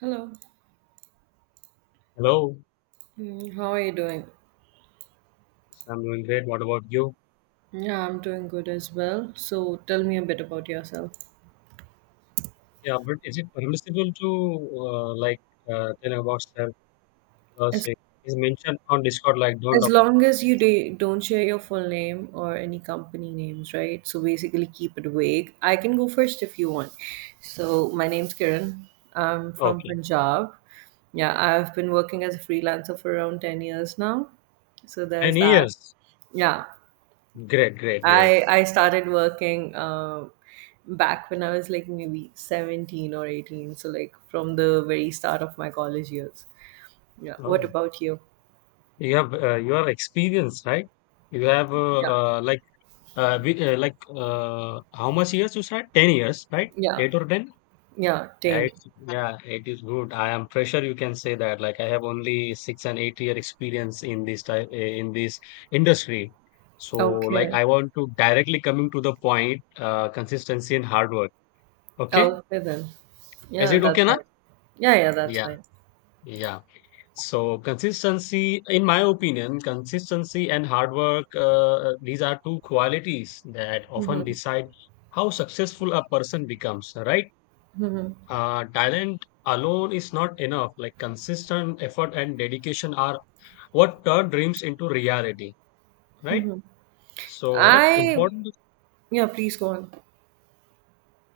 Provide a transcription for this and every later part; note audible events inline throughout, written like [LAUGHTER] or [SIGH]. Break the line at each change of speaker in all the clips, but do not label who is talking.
Hello.
Hello.
How are you doing?
Yes, I'm doing great. What about you?
Yeah, I'm doing good as well. So tell me a bit about yourself.
Yeah, but is it permissible to uh, like tell about self because
As
it is mentioned on Discord like don't
as
up-
long as you do, don't share your full name or any company names, right? So basically keep it vague. I can go first if you want. So my name's Kiran. I'm from
okay.
Punjab. Yeah, I've been working as a freelancer for around 10 years now. So
Ten
there's that.
years.
Yeah,
Great, great, great.
I I started working back when I was like maybe 17 or 18, so like from the very start of my college years. Yeah.
Oh,
What
yeah.
about you?
You have you are experienced, right? You have
Yeah.
like how much years you said? 10 years, right?
Yeah.
Eight or ten?
Yeah,
Yeah,
10.
yeah, it is good. I am fresher, you can say that. Like I have only 6 and 8 year experience in this in this industry. So like
Okay.
I want to directly coming to the point, consistency and hard work. Okay,
Okay then.
is
Yeah,
it
that's
okay now?
fine. Yeah, yeah, that's
Yeah,
fine.
yeah. So consistency, in my opinion, consistency and hard work, these are two qualities that often
Mm-hmm.
decide how successful a person becomes, right? Talent alone is not enough. Like consistent effort and dedication are what turn dreams into reality, right? So, like
I
important.
Yeah, please go on.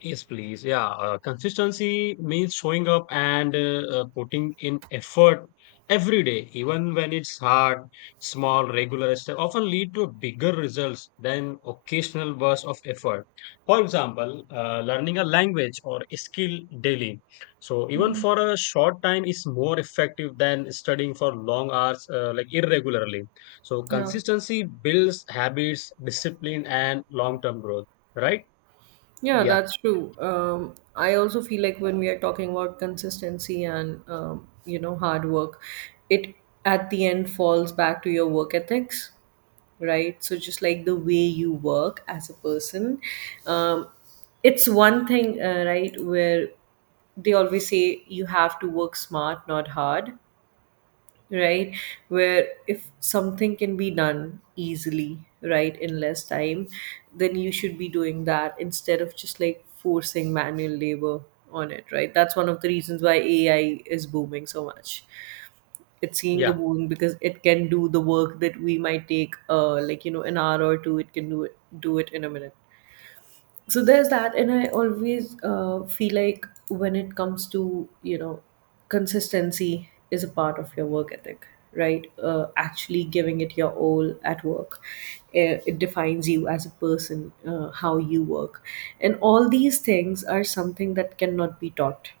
Yes, please. Yeah, consistency means showing up and putting in effort every day, even when it's hard. Small, regular steps often lead to bigger results than occasional bursts of effort. For example, learning a language or a skill daily. So even
Mm-hmm.
for a short time is more effective than studying for long hours, like irregularly. So
Yeah.
consistency builds habits, discipline, and long-term growth. Right?
Yeah,
Yeah.
that's true. I also feel like when we are talking about consistency and hard work, it at the end falls back to your work ethics, right? So just like the way you work as a person, um, it's one thing, right? Where they always say you have to work smart, not hard, right? Where if something can be done easily, right, in less time, then you should be doing that instead of just like forcing manual labor on it, right? That's one of the reasons why AI is booming so much. It's seeing a
Yeah.
boom because it can do the work that we might take an hour or two. It can do it in a minute. So there's that. And I always feel like when it comes to consistency is a part of your work ethic, right? Actually giving it your all at work, eh, it defines you as a person, how you work, and all these things are something that cannot be taught.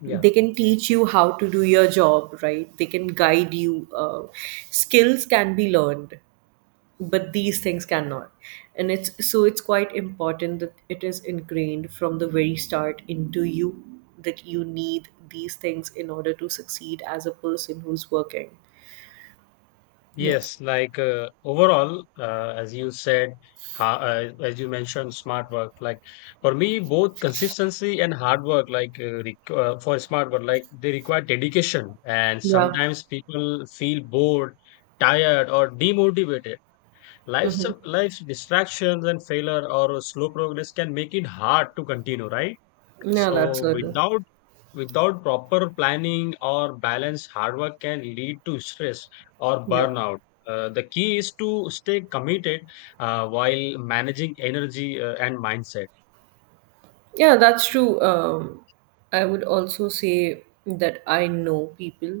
Yeah.
They can teach you how to do your job right, they can guide you, skills can be learned, but these things cannot. And it's, so it's quite important that it is ingrained from the very start into you that you need these things in order to succeed as a person who's working. Yeah.
Yes. Like overall, as you said, ha as you mentioned, smart work. Like for me, both consistency and hard work, like re for smart work, like they require dedication. And
Yeah.
sometimes people feel bored, tired, or demotivated. Life's
Mm-hmm.
life's distractions and failure or slow progress can make it hard to continue, right?
Yeah, that's
So
certain.
without Without proper planning or balance, hard work can lead to stress or
Yeah.
burnout. The key is to stay committed while managing energy and mindset.
Yeah, that's true. I would also say that I know people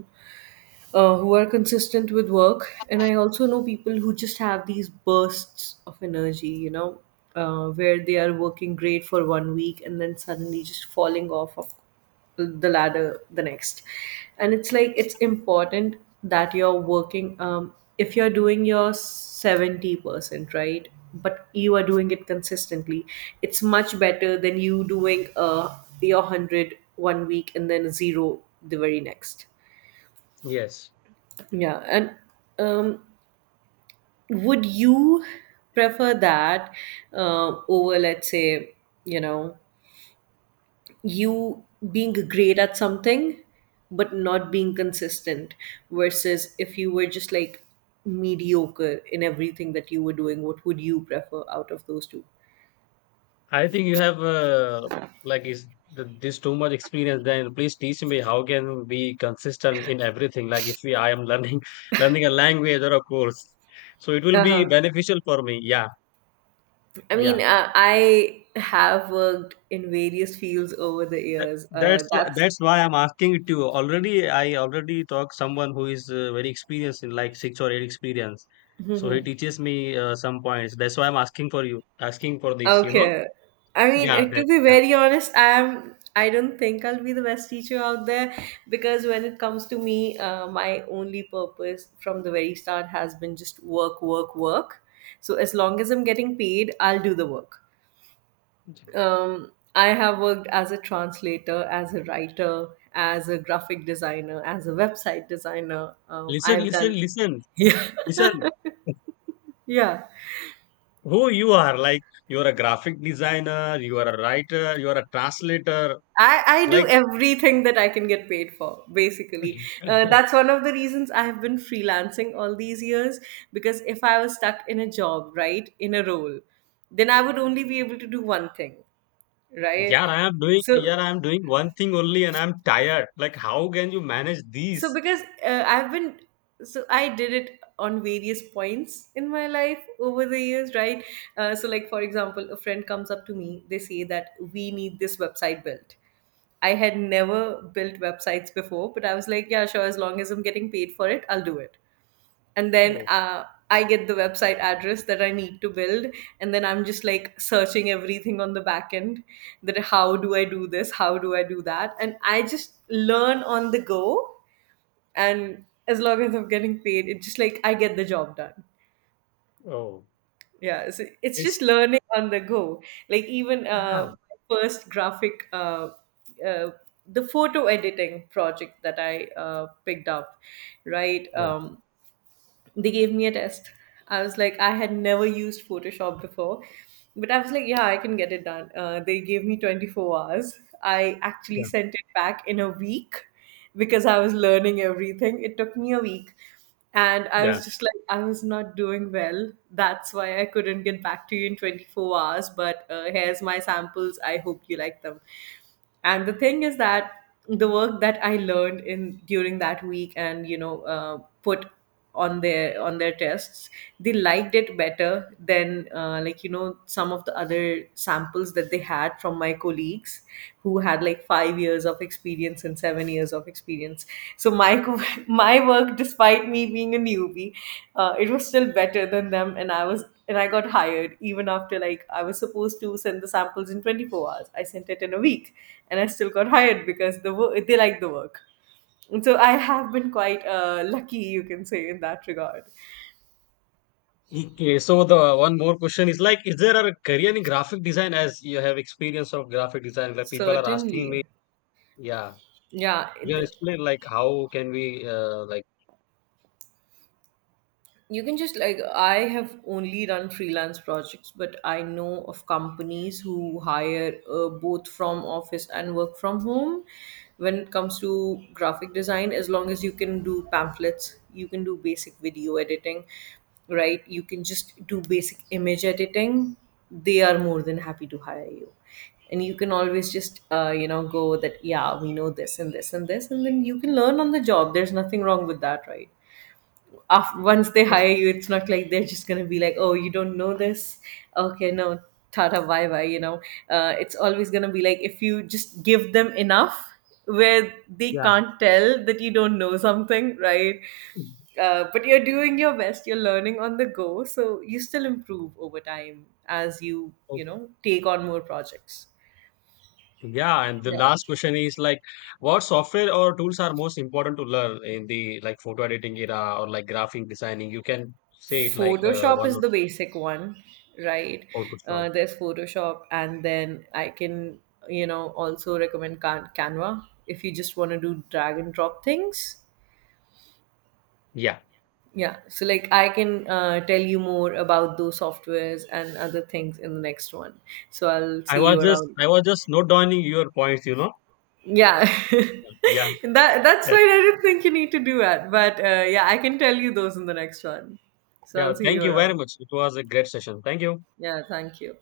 who are consistent with work. And I also know people who just have these bursts of energy, where they are working great for 1 week and then suddenly just falling off of the ladder the next. And it's like it's important that you're working, if you're doing your 70%, right? But you are doing it consistently, it's much better than you doing your 100 one week and then zero the very next.
Yes,
Yeah. And um, would you prefer that over, let's say, you know, you being great at something but not being consistent versus if you were just like mediocre in everything that you were doing, what would you prefer out of those two?
I think you have like is th this too much experience. Then please teach me how can be consistent in everything. Like if we I am learning [LAUGHS] learning a language or a course, so it will be
Uh-huh.
beneficial for me. Yeah,
I mean,
yeah.
I have worked in various fields over the
That-
years.
That's
That's
that's why I'm asking it to you. Already, I already talk someone who is very experienced in like six or eight experience. So he
[LAUGHS]
teaches me some points. That's why I'm asking for you, asking for this. You know?
okay. I mean,
Yeah.
eh, to
That.
be
Yeah.
very honest, I am. I don't think I'll be the best teacher out there because when it comes to me, my only purpose from the very start has been just work, work, work. So as long as I'm getting paid, I'll do the work. I have worked as a translator, as a writer, as a graphic designer, as a website designer.
Listen.
I've
Listen.
done,
Listen.
[LAUGHS] yeah,
Listen.
yeah.
Who you are? Like you are a graphic designer. You are a writer. You are a translator.
I do
Like.
everything that I can get paid for, basically.
[LAUGHS]
That's one of the reasons I've been freelancing all these years, because if I was stuck in a job, right, in a role, then I would only be able to do one thing, right?
Yeah, I am doing.
So,
Yeah, I am doing one thing only, and I'm tired. Like, how can you manage
so
these?
because so I did it on various points in my life over the years, right? So, like, for example, a friend comes up to me, they say that we need this website built. I had never built websites before, but I was like, yeah, sure, as long as I'm getting paid for it, I'll do it. And then
Oh,
I get the website address that I need to build, and then I'm just like searching everything on the back end, that how do I do this, how do I do that, and I just learn on the go. And as long as I'm getting paid, it just like I get the job done.
oh,
Yeah, so it's just
it's
learning on the go. Like even
yeah.
first graphic, uh, uh, the photo editing project that I picked up, right?
Yeah,
They gave me a test. I was like, I had never used Photoshop before, but I was like, yeah, I can get it done. They gave me 24 hours. I actually
yeah,
sent it back in a week because I was learning everything. It took me a week. And I
yeah.
was just like, I was not doing well. That's why I couldn't get back to you in 24 hours. But here's my samples. I hope you like them. And the thing is that the work that I learned in during that week and put on their tests, they liked it better than some of the other samples that they had from my colleagues who had like 5 years of experience and 7 years of experience. So [LAUGHS] my work, despite me being a newbie, it was still better than them. And I was and I got hired even after, like, I was supposed to send the samples in 24 hours, I sent it in a week, and I still got hired because they liked the work. So I have been quite lucky, you can say, in that regard.
Okay, so the one more question is like, is there a career in graphic design as you have experience of graphic design where people are asking me,
Certainly.
yeah,
Yeah,
we are
th-
explain like how can we like.
you can just like, I have only done freelance projects, but I know of companies who hire both from office and work from home. When it comes to graphic design, as long as you can do pamphlets, you can do basic video editing, right, you can just do basic image editing, they are more than happy to hire you. And you can always just go that, yeah, we know this and this and this, and then you can learn on the job. There's nothing wrong with that, right? After, once they
Oh,
hire you, it's not like they're just gonna be like, "Oh, you don't know this? Okay, no, tata, bye bye." You know, it's always gonna be like if you just give them enough where they
yeah.
can't tell that you don't know something, right?
Mm.
But you're doing your best. You're learning on the go, so you still improve over time as you
Oh.
you know take on more projects.
Yeah, and the last question is like, what software or tools are most important to learn in the like photo editing era or like graphic designing? You can say it like
Photoshop
one
is the basic one, right?
or two stuff.
There's Photoshop, and then I can, also recommend Canva if you just want to do drag and drop things.
Yeah,
Yeah, so like I can tell you more about those softwares and other things in the next one. So I'll see you around.
I was just note down your points, you know.
Yeah, [LAUGHS]
Yeah.
that's why I didn't think you need to do that, but yeah, I can tell you those in the next one. So
Yeah,
I'll see you
thank you very
around.
much. It was a great session. Thank you.
Yeah, thank you.